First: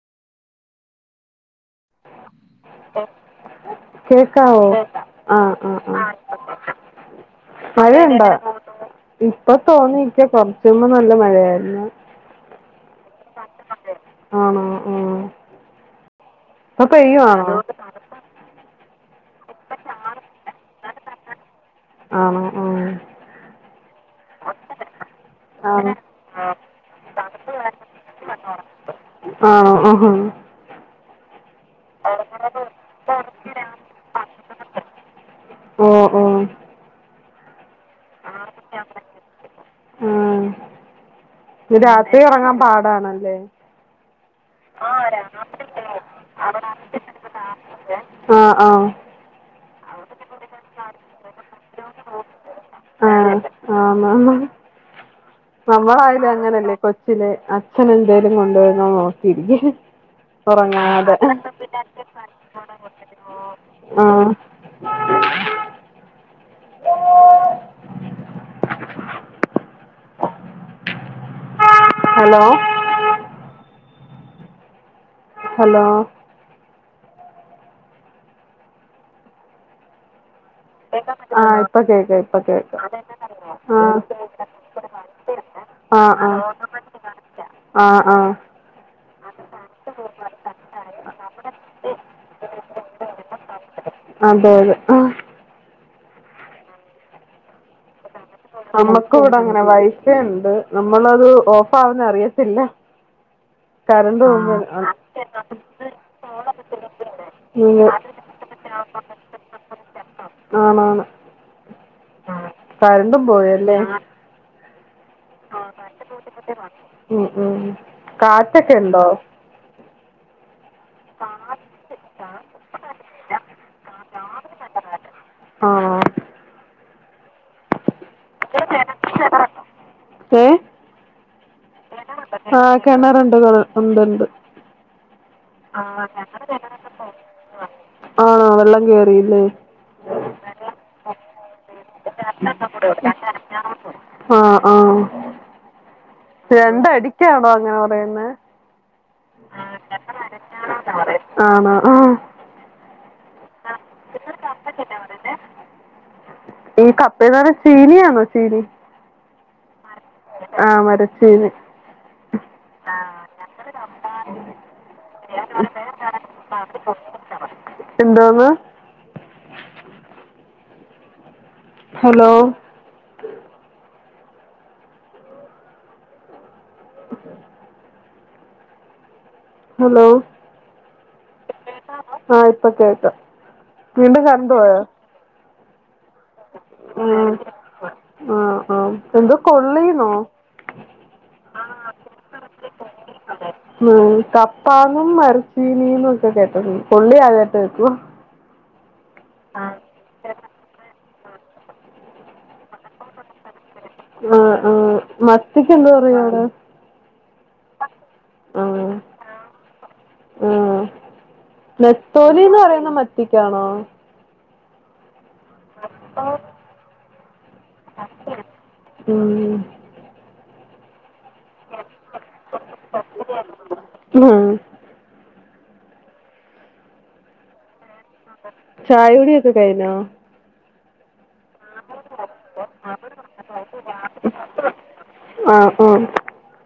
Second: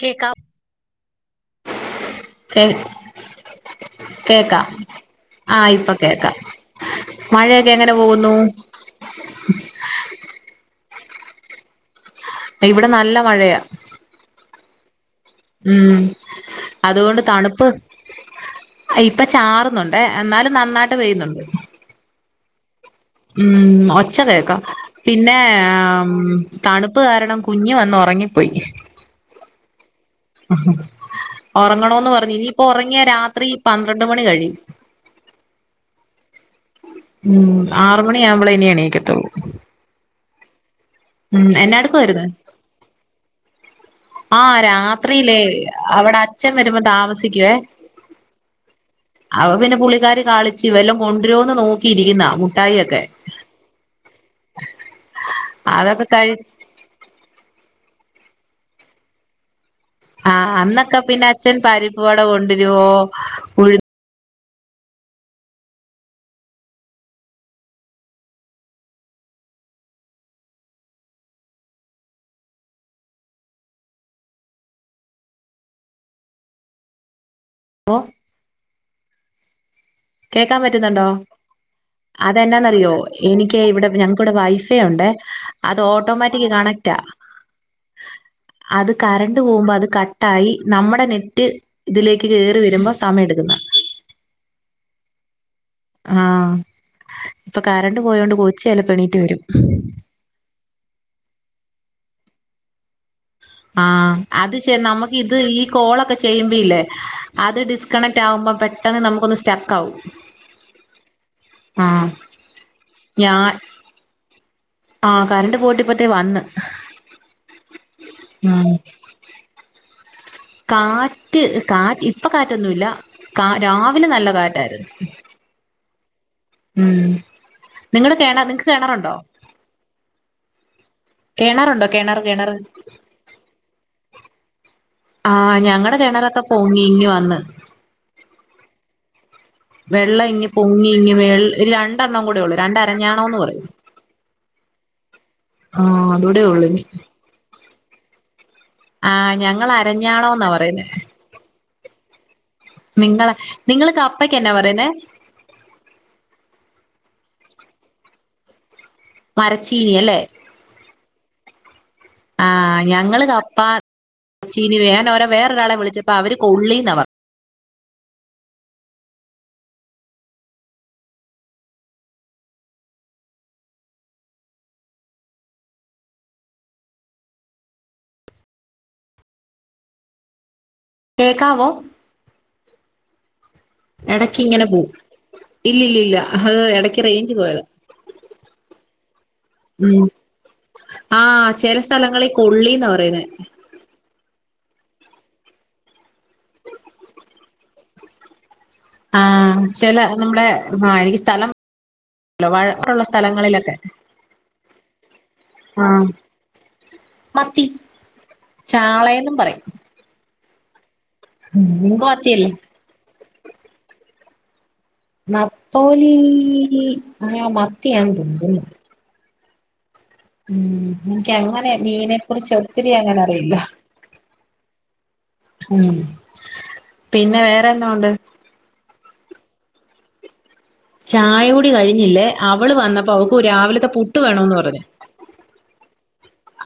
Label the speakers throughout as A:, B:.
A: കേക്കാം കേൾ കേൾക്കാ
B: കേക്കാവോ ആ ആ
A: ആഹ് ഇപ്പൊ
B: ആ
A: കേൾക്കാം മഴയൊക്കെ എങ്ങനെ
B: മഴയുണ്ടോ
A: പോകുന്നു?
B: ഇപ്പൊ തോർന്നിരിയ്ക്ക കൊർച്ച് മുമ്പ് നല്ല മഴയായിരുന്നു.
A: ഇവിടെ നല്ല മഴയാ
B: ആണോ ആഹ്.
A: ഉം, അതുകൊണ്ട്
B: പെയ്യുവാണോ
A: തണുപ്പ് ഇപ്പ ചാറുന്നുണ്ടേ എന്നാലും നന്നായിട്ട് പെയ്യുന്നുണ്ട്.
B: ആണോ, ഉം
A: ഉം, ഒച്ച കേക്ക പിന്നെ
B: ആണോ
A: ഏം തണുപ്പ് കാരണം കുഞ്ഞ് വന്ന് ഒറങ്ങിപ്പോയി.
B: ആണോ, ആഹാ ഹ്
A: ഒറങ്ങണോന്ന് പറഞ്ഞു ഇനിയിപ്പോ ഒറങ്ങിയാ രാത്രി പന്ത്രണ്ട് മണി കഴിയും [unintelligible]
B: ഓഹ്, ഓഹ്
A: ഉം, ആറ്മണിയാവുമ്പോളേനി എണീയ്ക്കത്തുള്ളു.
B: ആഹ്,
A: എന്നാ
B: [unintelligible] രാത്രി
A: എടുക്കുവായിരുന്നു
B: ഒറങ്ങാൻ പാടാണല്ലേ
A: ആഹ് രാത്രീല് അവടെ അച്ഛൻ വരുമ്പൊ താമസിക്കുവേ
B: ആ ആ
A: അവം പിന്നെ പുള്ളിക്കാരി കളി ച്ചി വല്ലൊം കൊണ്ടുരോന്ന് നോക്കിയിരിയ്ക്കുന്നാ മുഠായി ഒക്കെ
B: ആ ആണോ നമ്മളായാലും അങ്ങനെല്ലേ കൊച്ചില് അച്ഛനെന്തേലും കൊണ്ടുവരുന്നോ നോക്കിയിരിക്കും.
A: ആ അന്നൊക്കെ
B: ഉറങ്ങാതെ
A: പിന്നെ അച്ഛൻ പരിപ്പ് വട കൊണ്ടുവരുവോ ഉഴുന്നോ
B: ആഹ് ഹലോ ഹലോ?
A: ഓഹ് കേക്കാൻ പറ്റുന്ന്ണ്ടോ?
B: ആ ഇപ്പൊ കേക്ക ഇപ്പൊ കേക്ക
A: അതെന്നാന്നറിയോ എനിയ്ക്ക് ഇവിടെ ഞങ്ങക്കിവിടെ വൈഫേയുണ്ടേ അത് ഓട്ടോമാറ്റിക് കണക്ടാ
B: ആഹ്, ആഹ്
A: അത് കറണ്ട് പോകുമ്പോ അത് കട്ടായി നമ്മടെ നെറ്റ് ഇതിലേക്ക് കേറി വെരുമ്പോ സമയം എട്ക്ക്ന്നാ
B: അതെ, അതെ
A: ആഹ്, ഇപ്പൊ കറണ്ട് പോയോണ്ട് കൊച്ച് ചെലപ്പോ എണീറ്റ് വെരും
B: ക്കെന്ത് നമ്മളത് ഓഫ് ആവുന്ന അറിയത്തില്ല.
A: ആഹ്
B: കറണ്ട് പോകുമ്പോ
A: അത് പക്ഷെ നമുക്ക് ഇത് ഈ കോളൊക്കെ ചെയ്യുമ്പ ഇല്ലേ അത്
B: ഉം
A: ഡിസ് സ്കണക്റ്റാവുമ്പം പെട്ടെന്ന് നമുക്കൊന്ന് സ്റ്റക്കാവും.
B: ആണോന്ന് ആഹ് കരണ്ടും
A: ഞാൻ
B: പോയല്ലേ ആഹ്
A: ആഹ് കറണ്ട് പോയിട്ട് ഇപ്പത്തെ വന്ന്
B: ഉം ഉം
A: ഉം
B: കാറ്റൊക്കെ ഉണ്ടോ
A: കാറ്റ് കാറ്റ് ഇപ്പ കാറ്റൊന്നുല്ല കാ രാവിലെ നല്ല കാറ്റായിരുന്നു
B: ആഹ്
A: ഉം നിങ്ങള് കേണ നിങ്ങക്ക് കെണറുണ്ടോ
B: ഏ
A: കെണറുണ്ട്
B: ആഹ് കെണറുണ്ട് [unintelligible] ഉണ്ട്ണ്ട്
A: ആഹ് ഞങ്ങടെ കെണറെക്ക പൊങ്ങി ഇങ്ങ് വന്ന്
B: പൊങ്ങിപ്പോവാ ആണോ വെള്ളം കേറി ല്ലേ
A: വെള്ളം ഇങ്ങ് പൊങ്ങി ഇങ്ങ് വെൾ രണ്ടെണ്ണം കൂടെയൊള്ളു രണ്ട് അരഞ്ഞാണോന്ന് പറയും
B: ആഹ് ആഹ്
A: ആഹ് അതൂടെ ഉള്ളൂ ഇനി
B: രണ്ടടിക്കണോ അങ്ങനെ പറയുന്നേ
A: ആഹ് ഞങ്ങള് അരഞ്ഞാണോന്നാ പറയുന്നേ
B: ആണോ ആഹ്
A: നിങ്ങള നിങ്ങള് കപ്പക്ക് എന്നാ പറയുന്നെ
B: ഈ കപ്പേന്ന് പറഞ്ഞ ചീനിയാണോ ചീനി
A: മരച്ചീനി അല്ലേ
B: ആഹ് മരച്ചീനി
A: ആഹ് ഞങ്ങള് കപ്പ ചീനി വേനൊരു വേറൊരാളെ വിളിച്ചപ്പോ അവര് കൊള്ളീന്ന പ
B: എന്തോന്ന് ഹലോ ഹലോ
A: കേക്കാവോ
B: ആഹ് ഇപ്പൊ കേക്കാം വീണ്ടും
A: എടക്ക്
B: കറണ്ട്
A: ഇങ്ങനെ
B: പോയോ
A: പോവും ഇല്ലില്ലില്ല അത് എടക്ക്
B: ഉം.
A: റേയ്ഞ്ച് പോയതാ
B: ആ ആ എന്തോ കൊൾ
A: ഉം ആഹ് ചെല സ്ഥലങ്ങളി കൊള്ളീന്നാ പറയുന്നേ
B: ഉം കപ്പാന്നും മരച്ചീനീന്നും ഒക്കെ കേട്ടിട്ടുണ്ട് കൊള്ളി ആദ്യായിട്ട് കേക്കുവാ
A: ആഹ് ചെല നമ്മുടെ ആഹ് എനിക്ക് സ്ഥലം വഴക്ക്ള്ള സ്ഥലങ്ങളിലൊക്കെ
B: ആഹ് ആഹ് മത്തിക്ക്
A: ആ
B: എന്തൊ പറയും അവിടെ
A: മത്തി ചാളേന്നും പറയും
B: ആഹ്
A: നിങ്ങൾക്ക് മത്തിയല്ലേ
B: നെത്തോലീന്ന് പറയുന്ന മത്തിക്കാണോ
A: നത്തോലീ അത് മത്തിയാന്ന് തോന്നുന്നു
B: ഉം
A: ഉം എനിക്ക് അങ്ങനെ മീനെക്കുറിച്ച് ഒത്തിരി അങ്ങന അറിയില്ല
B: ഉം
A: ഉം പിന്നെ വേറെന്നാ ഒണ്ട്
B: ചായ കുടിയൊക്കെ കഴിഞ്ഞൊ
A: ചായ കുടി കഴിഞ്ഞില്ലേ അവള് വന്നപ്പ അവക്ക് രാവിലത്തെ പുട്ട് വേണമ്ന്ന് പറഞ്ഞു
B: ആഹ് ആഹ്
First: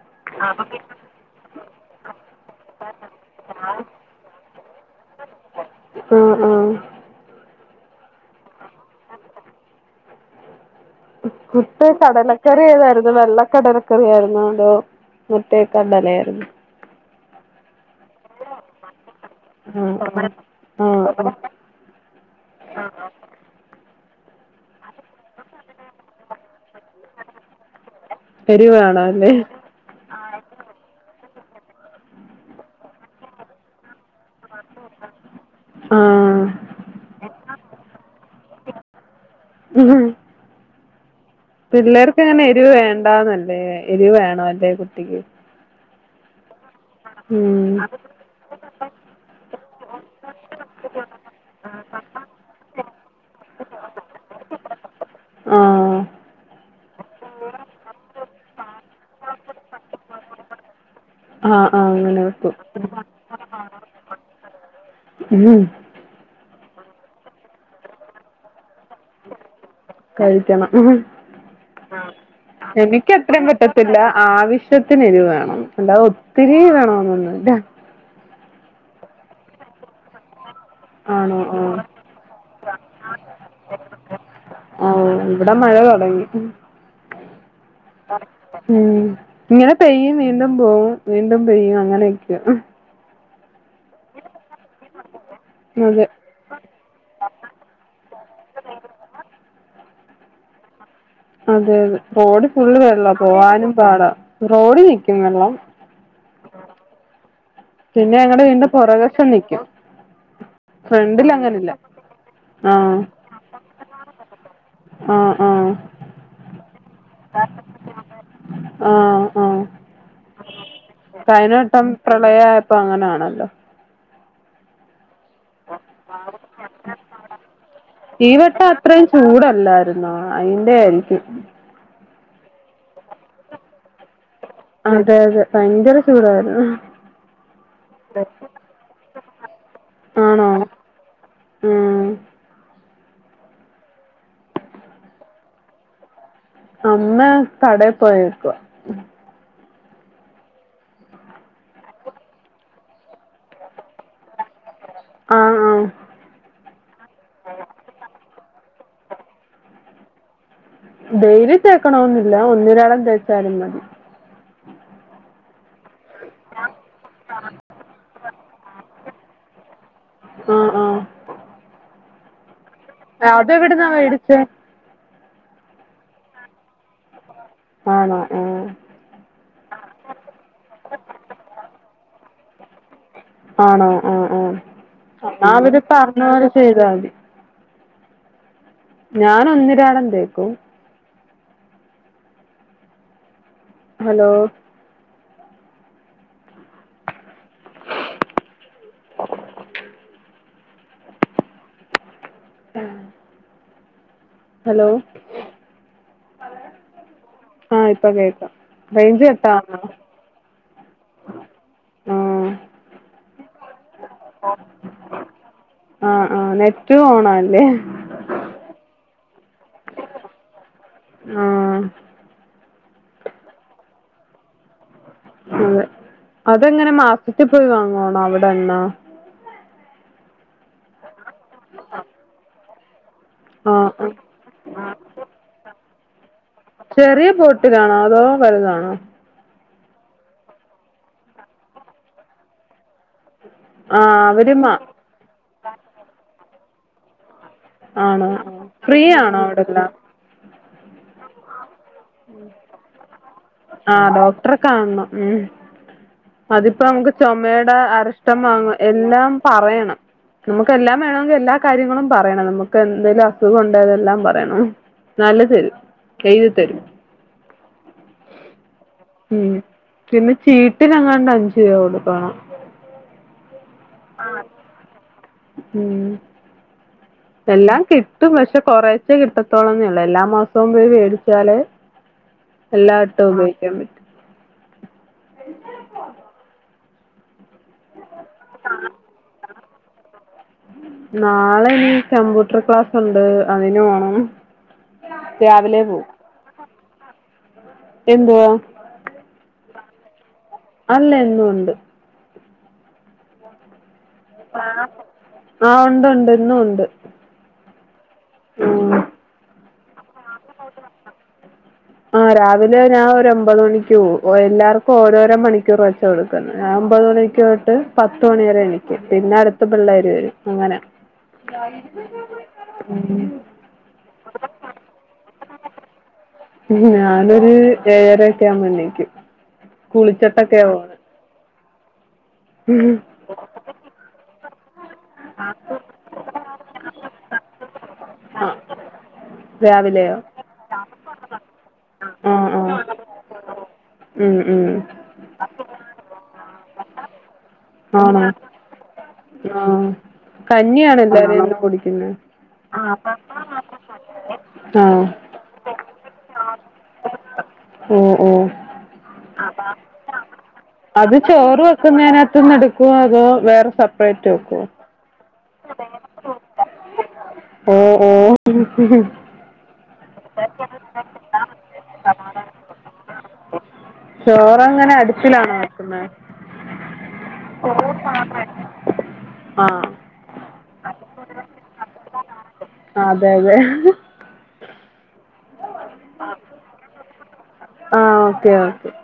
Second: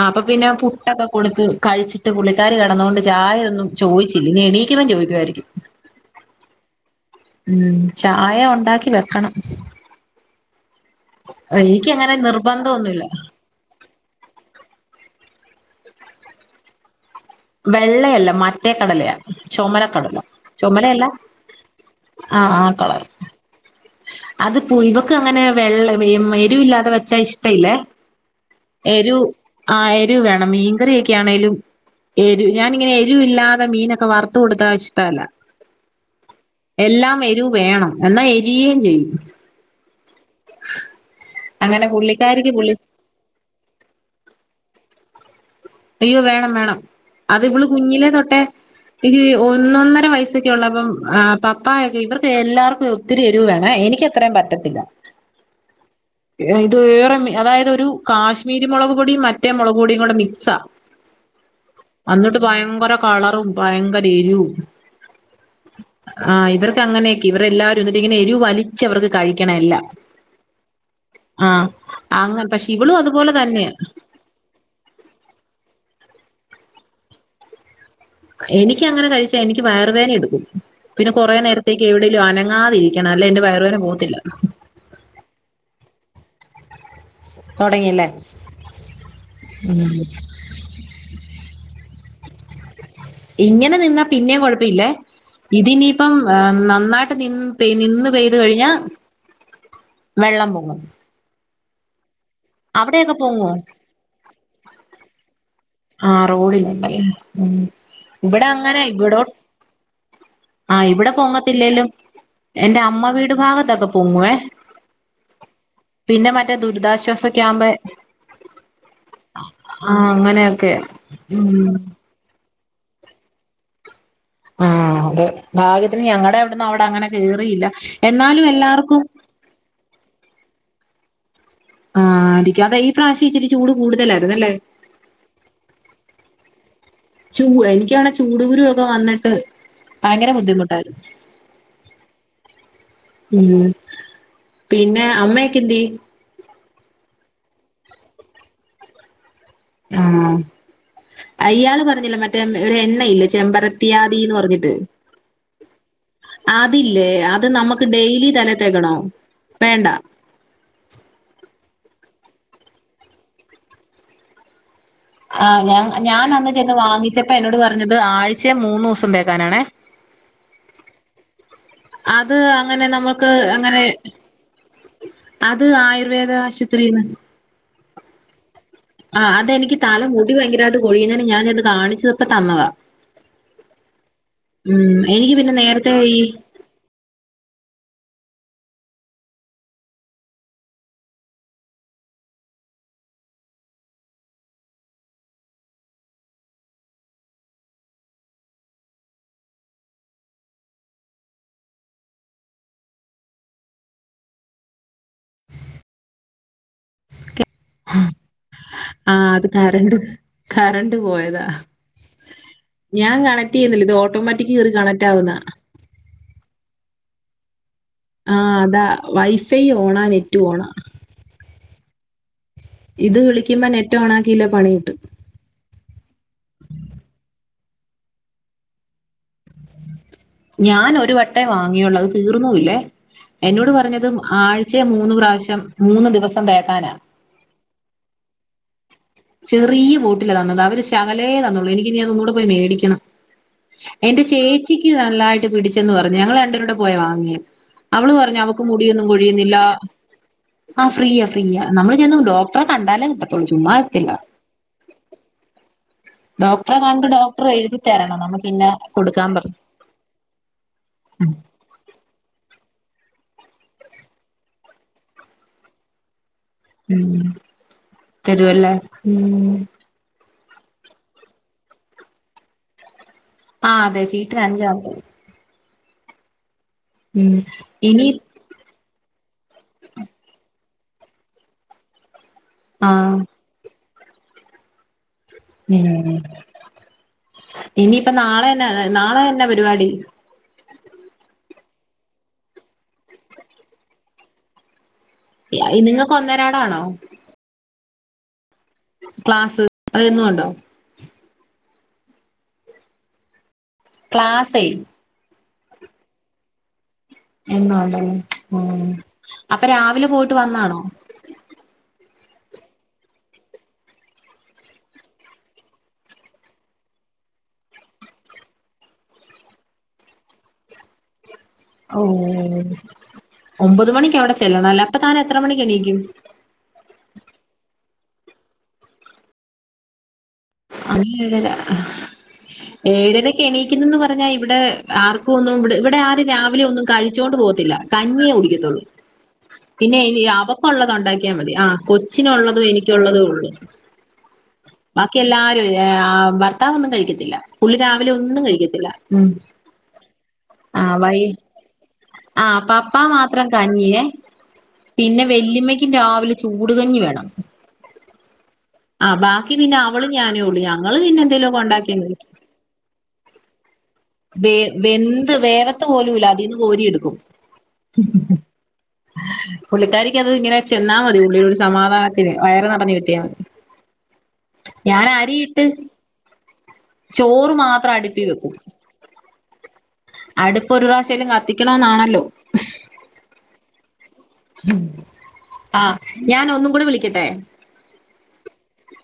A: ആഹ് അപ്പൊ പിന്നെ പുട്ടൊക്കെ കൊടുത്ത് കഴിച്ചിട്ട് പുള്ളിക്കാരി കെടന്നൊണ്ട് ചായയൊന്നും ചോയിച്ചില്ല ഇനി എണീക്കുമ്പ ചോയിക്കുവാരിക്കും
B: ആഹ് ആഹ്
A: മ്ഹ് ചായ ഒണ്ടാക്കി വെക്കണം
B: പുട്ട്
A: എനിക്കങ്ങനെ
B: കടലക്കറി
A: നിർബന്ധമൊന്നുമില്ല
B: ഏതാരുന്നു വെള്ള കടല കറിയായിരുന്നോ അതോ മറ്റേ കടല ആയിരുന്നോ
A: വെള്ളയല്ല മറ്റേ കടലയാ
B: ആഹ്
A: ചൊമരക്കടല
B: ആഹ്
A: ചുമരലയല്ല
B: ആഹ് ആഹ്
A: ആഹ് ആഹ് കളർ അത് പുൽവക്ക് അങ്ങനെ വെള്ള ഏരു ഇല്ലാതെ വെച്ചാ ഇഷ്ട ഇല്ലേ.
B: എരിവ് വേണം
A: എരു
B: അല്ലേ
A: ആ എരുവ് വേണം മീൻകറിയൊക്കെ ആണെലും എരു ഞാനിങ്ങനെ എരുവ് ഇല്ലാതെ മീനൊക്കെ വർത്ത കൊടുത്ത ഇഷ്ട്ടല്ല
B: ആഹ്
A: എല്ലാം എരു വേണം എന്നാൽ എ തിരിരും ചെയ്യും.
B: മ്മ്
A: [inaudible]
B: പിള്ളേർക്ക് അങ്ങനെ
A: പുള്ളിക്കാരിക്ക്
B: എരിവ്
A: പുള്ളി
B: വേണ്ടന്നല്ലേ എരിവ് വേണോല്ലേ കുട്ടിക്ക്.
A: അയ്യോ വേണം വേണം അത് ഇവാള്
B: ഉം
A: കുഞ്ഞിലെ തൊട്ടേ ഈ ഒന്നൊന്നര വയസ്സൊക്കെ ഉള്ള അപ്പം പപ്പായൊക്കെ ഇവർക്ക് എല്ലാർക്കും ഇത്തിരി എരുവ് വേണം എനിക്ക് അത്രേം പറ്റത്തില്ല.
B: ആഹ്
A: ഇത് വേറെ മീ അതായത് ഒരു കാശ്മീരി മുളക് പൊടിയും മറ്റേ മുളക് പൊടിയും കൂടെ മിക്സാ
B: ആഹ് ആഹ് അങ്ങനെ
A: എന്നട്ട് ഭയങ്കര കളറും
B: വെക്കും
A: ഭയങ്കര എരിവും.
B: ഉം
A: ആഹ് ഇവർക്ക് അങ്ങനെയൊക്കെ ഇവർ എല്ലാവാരും എന്നിട്ട് ഇങ്ങനെ എരുവ് വലിച്ച് അവർക്ക് കഴിക്കണം എല്ലാം.
B: കഴിക്കണം
A: ആ അങ്ങനെ പക്ഷെ ഇവളും
B: എനിക്കി
A: അതുപോലെ
B: എത്രയും
A: തന്നെയാ
B: പറ്റത്തില്ല. ആവശ്യത്തിന് എരുവ് വേണം എലണ്ട് ഒത്തിരി വേണെന്നൊന്നുല്ല.
A: എനിക്കി അങ്ങനെ കഴിച്ചാ എനിക്ക് വയർ വേദ ഇടുക്കും. പിന്നെ കുറെ
B: ആണോ ആ
A: നേരത്തേക്ക് എവിടെങ്കിലും അനങ്ങാതിരിക്കണം അല്ലെ എന്റെ വയർവേദന പോകത്തില്ല
B: ആഹ് ഇവിടെ മഴ തോടങ്ങി.
A: തുടങ്ങിയല്ലേ
B: മ്മ് ഇങ്ങനെ പെയ്യും വീണ്ടും പോവും. വീണ്ടും പെയ്യും അങ്ങനെയൊക്കെയ
A: ഇങ്ങനെ നിന്നാ പിന്നെമ് കുഴപ്പില്ലേ
B: അതെ അതെ
A: ഇതിനിയിപ്പം നന്നായിട്ട് നിന്ന് നിന്ന് പെയ്ത് കഴിഞ്ഞാ വെള്ളം പൊങ്ങും.
B: അതെ അതെ റോഡ് ഫുള്ള് വെള്ള
A: അവിടെയൊക്കെ പൊങ്ങുമോ
B: പോവാനും പാടാ റോഡ് നിൽക്കും വെള്ളം
A: ആഹ് റോഡ ഉണ്ടലല്ലേ മ്മ്
B: പിന്നെ ഞങ്ങടെ വീടിന്റെ പുറകഷം നിക്കും.
A: ആഹ് ഇവിടെ പോങ്ങത്തില്ലേലും
B: ആ
A: എന്റെ അമ്മ വീട് ഭാഗത്തൊക്കെ പോങ്ങുവേ.
B: ആഹ് ആഹ്
A: പിന്നെ മറ്റേ ദുരിതാശ്വാസ ക്യാബ്
B: ആഹ് ആഹ്
A: ആ അങ്ങനെയൊക്കെ
B: പ്രളയപ്പോ അങ്ങനൊണല്ലോ?
A: ആഹ് അതെ ഭാഗ്യത്തിന് ഞങ്ങടെ അവിടന്ന് അവിടെ അങ്ങനെ കേറിയില്ല എന്നാലും എല്ലാവർക്കും.
B: ആഹ് അയിന്റെ ആയിരിക്കും.
A: ആഹ് ആത്തിക്ക അതാ ഈ പ്രാവശ്യം ഇച്ചിരി ചൂട് കൂടുതലാ രുന്നല്ലേ?
B: അതെ അതെ ഭയങ്കര ചൂടായിരുന്നു.
A: ചൂ എനിക്ക് ആനകി ചൂട്ക്കുരു ഒക്കെ വന്നിട്ട് ഭയങ്കര
B: ആണോ
A: ബുദ്ധിമു [unintelligible]
B: ഉം
A: മ്മ് പിന്നെ അമ്മേക്കെ എന്തെ
B: അമ്മേ കാടെ പോയക്കുവ
A: ആഹ് അയാള് പറഞ്ഞില്ലെ മറ്റേ ഒരു എണ്ണയില്ലേ ചെമ്പരത്തിയാദിന്ന് പറഞ്ഞിട്ട്.
B: ആഹ് ആഹ്
A: അതില്ലേ അത് നമുക്ക് ഡെയിലി തലക്ക് തേക്കണേ വേണ്ട
B: ഡെയിലി തേക്കണന്നില്ല ഒന്നൊരാടം തേച്ചാലും മതി
A: ആഹ് ഞാൻ ഞാൻ അന്ന് ചെന്ന് വാങ്ങിച്ചപ്പോ എന്നോട് പറഞ്ഞത് ആഴ്ച മൂന്ന് ദിവസം തേക്കാനാണേ
B: ആഹ് ആഹ്
A: അത് അങ്ങനെ നമ്മക്ക് അങ്ങനെ
B: അതെവിടുന്നാ മേടിച്ചേ
A: അത് ആയുർവേദ ആശുപത്രിന്ന്
B: ആണോ ങ്
A: ആഹ് അതെനിക്ക് തല മുടി ഭയങ്കരമായിട്ട് കൊഴിയുന്നന് ഞാചെന്ന് കാണിച്ചപ്പ തന്നതാ
B: ആണോ ആഹ്
A: ഉം എനിക്ക്
B: ആഹ്
A: പിന്നെ
B: അവര്
A: നേരത്തെ ഈ
B: പറഞ്ഞപോലെ ചെയ്താൽ മതി ഞാൻ ഒന്നിരാടം തേക്കും ഹലോ ഹലോ ആഹ് ഇപ്പൊ കേക്കാം റേഞ്ച് കട്ടാവുന്നോ
A: കറണ്ട് പോയതാ
B: ആഹ്
A: ഞാൻ കണ റ്റ് ചെയ്യൂന്നില്ല ഇതില് ഓട്ടോമാറ്റിക്ക് കേറി കണക്റ്റ് ആവുന്ന
B: ആഹ് ആഹ് നെറ്റ് ഓണ അല്ലേ
A: ആഹ് അതാ വൈഫൈ ഓണാ നെറ്റും ഓണാ
B: ആഹ്
A: ഇത് വിളിക്കുമ്പോ നെറ്റ് ഒണാക്കില്ലേ പണി കിട്ടും
B: അതെ അതെങ്ങനെ മാസത്തിൽ പോയി വാങ്ങോണ അവിടെണ്ണ
A: ഞാൻ ഒരു വട്ടേ വാങ്ങിയോള് അത് തീർന്നൂല്ലേ എന്നോട്
B: ആഹ്
A: പറഞ്ഞത്
B: ആഹ്
A: ആഴ്ചെ മൂന്ന് പ്രാവശ്യം മൂന്ന് ദിവസം തേ
B: ചെറിയ ബോട്ടിലാണോ അതോ വലുതാണോ
A: ചെറിയ ബോട്ടില തന്നത് അവര് ശകലേ തന്നുള്ളു എനിക്കിനി അത് ഒന്നൂടെ പോയി മേടിക്കണം
B: ആഹ്
A: എന്റെ
B: അവര് മാ
A: ചേച്ചിക്ക് നല്ലായിട്ട് പിടിച്ചന്ന് പറഞ്ഞു ഞങ്ങള് രണ്ടൂ പേരൂടെ പോയ വാങ്ങിയേ അവള്
B: ആണോ
A: പറഞ്ഞു അവക്ക്
B: ഫ്രീ
A: മുടിയൊന്നും
B: ആണോ
A: കൊഴിയുന്നില്ല
B: അവിടെല്ലാം
A: ആഹ് ഫ്രീയ ഫ്രീയ നമ്മള് ചെന്ന് ഡോക്ടറെ കണ്ടാലേ കിട്ടത്തോള്ളൂ ചുമ്മാ എത്തില്ല
B: ടറെ കാണണം ഉം
A: ഡോക്ടറെ
B: അതിപ്പോ
A: കണ്ട്
B: നമുക്ക്
A: ഡോക്ടർ
B: ചൊമേടെ
A: എഴുതി തരണം
B: അരിഷ്ടം
A: നമുക്ക് ഇന്ന
B: വാങ്ങ
A: കൊടുക്കാൻ
B: എല്ലാം
A: പറഞ്ഞു
B: പറയണം നമുക്ക് എല്ലാം വേണോങ്കി എല്ലാ കാര്യങ്ങളും പറയണം നമുക്ക് എന്തേലും അസുഖം ഉണ്ട് അതെല്ലാം പറയണം എന്നാലേ തരു എഴുതി തരും
A: ഉം തരുവല്ലേ
B: ഉം പിന്നെ ചീട്ടിനങ്ങാണ്ട് അഞ്ചുരൂപ കൊടുക്കണം
A: ആഹ് ആതെ ചീട്ടിന് അഞ്ചാന്ന് തോനുന്നു
B: ഉം
A: ഉം
B: എല്ലാം
A: ഇനി
B: കിട്ടും പക്ഷെ കൊറേ ച്ചെ കിട്ടത്തോളെന്നെള്ളു എല്ലാ മാസവും പോയി മേടിച്ചാലേ
A: ആ
B: എല്ലാ വട്ടവും ഉപയോഗിക്കാൻ പ
A: ഉം ഇനിയിപ്പ നാളെ നാളെ എന്ന പരിപാടി
B: നാളെ ഇനി കമ്പ്യൂട്ടർ ക്ലാസ്സ് ഉണ്ട് അതിന്ന് പോണം രാവിലെ പോവും
A: നിങ്ങക്ക് ഒന്നരാടാണോ
B: എന്തുവാ
A: ക്ലാസ്സ് അതെന്നും ഉണ്ടോ
B: അല്ല എന്നും ഉണ്ട്
A: ക്ലാസ്സേ
B: ആഹ് ഉണ്ട് ഉണ്ട് ഇന്നും ഉണ്ട്
A: എന്നും ഉണ്ടല്ലേ ഉം അപ്പൊ രാവിലെ പോയി
B: ഇങ്ങോട്ട് വന്ന്
A: [inaudible]
B: ആഹ് രാവിലെ ഞാൻ ഒമ്പത് മണിക്കൂ പോവും എല്ലാവർക്കും ഓരോരോ മണിക്കൂർ വെച്ച് കൊടുക്കുന്നു ഞാൻ ഒമ്പത് മണി ക്ക് തൊട്ട് പത്തുമണി വരെ എനിക്ക് പിന്നെ അടുത്ത പിള്ളേര് വരും അങ്ങന
A: ഓഹ് ഒമ്പത് മണിക്ക അവിടെ ചെല്ലണംല്ലേ അപ്പൊ താന എത്ര മണിക്ക് എണീക്കും
B: ഞാനൊരു ഏഴരക്കെ ആകുമ്പോ എണീക്കും കുളിച്ചിട്ടൊക്കെ പോണേ
A: ര ഏഴരക്കെണീക്കുന്നന്ന് പറഞ്ഞാ ഇവിടെ ആർക്കും ഒന്നും ഇവിടെ ഇവിടെ ആരും രാവിലെ ഒന്നും കഴിച്ചോണ്ട് പോകത്തില്ല കഞ്ഞിയെ
B: ആഹ്
A: കുടിക്കത്തുള്ളൂ
B: രാവിലെയോ
A: പിന്നെനി അവ ള്ളത് ഒണ്ടാക്കിയാൽ മതി ആ
B: ആഹ്
A: കൊച്ചിനുള്ളതും
B: ആഹ്
A: എനിക്കുള്ളതും ഒള്ളു
B: ഉം ഉം
A: ബാക്കി എല്ലാരും ഭർത്താവ ഒന്നും കഴിക്കത്തില്ല പുള്ളി രാവിലെ
B: ആണോ
A: ഒന്നും കഴിക്കത്തില്ല ഉം
B: ആഹ് കഞ്ഞിയാണ് എല്ലാരും കുടിക്കുന്നേ
A: ആഹ് പപ്പാ മാത്രം കഞ്ഞിയേ
B: ആഹ്
A: പിന്നെ വെല്ലിമ്മക്കും രാവിലെ ചൂടുകഞ്ഞി വേണം
B: ഉം ഉം
A: ആഹ് ബാക്കി പിന്നെ അവളും ഞാനു കൂടിയ
B: അത് ചോറ് വെക്കുന്നതിനകത്ത് നിന്ന് എടുക്കുവോ അതോ വേറെ സെപ്പറേറ്റ് വെക്കോ
A: വേ- വെന്ത് വേവത്ത് പോലുംല്ല അതിൽന്ന് കോരിയെടുക്കും
B: ഓഹ് ഓഹ്
A: പുള്ളിക്കാരിക്ക് അത് ഇങ്ങനെ ചെന്നാ മതി പുള്ളിയൊരു സമാധാനത്തിന് വയറ് നിറഞ്ഞ് കിട്ടിയാൽ മതി
B: ചോറ് എങ്ങനെ
A: ഞാൻ
B: അടുപ്പിലാണോ
A: അരിയിട്ട്
B: വെക്കുന്നത്
A: ചോറ് മാത്രം അടുപ്പി വെക്കും
B: ആഹ്
A: അടുപ്പൊരു പ്രാവശ്യാലും കത്തിക്കണന്നാണല്ലോ
B: അതെ അതെ
A: ആഹ് ഞാൻ ഒന്നും കൂടെ വിളിക്കട്ടെ
B: ആഹ് ഓക്കെ ഓക്കേ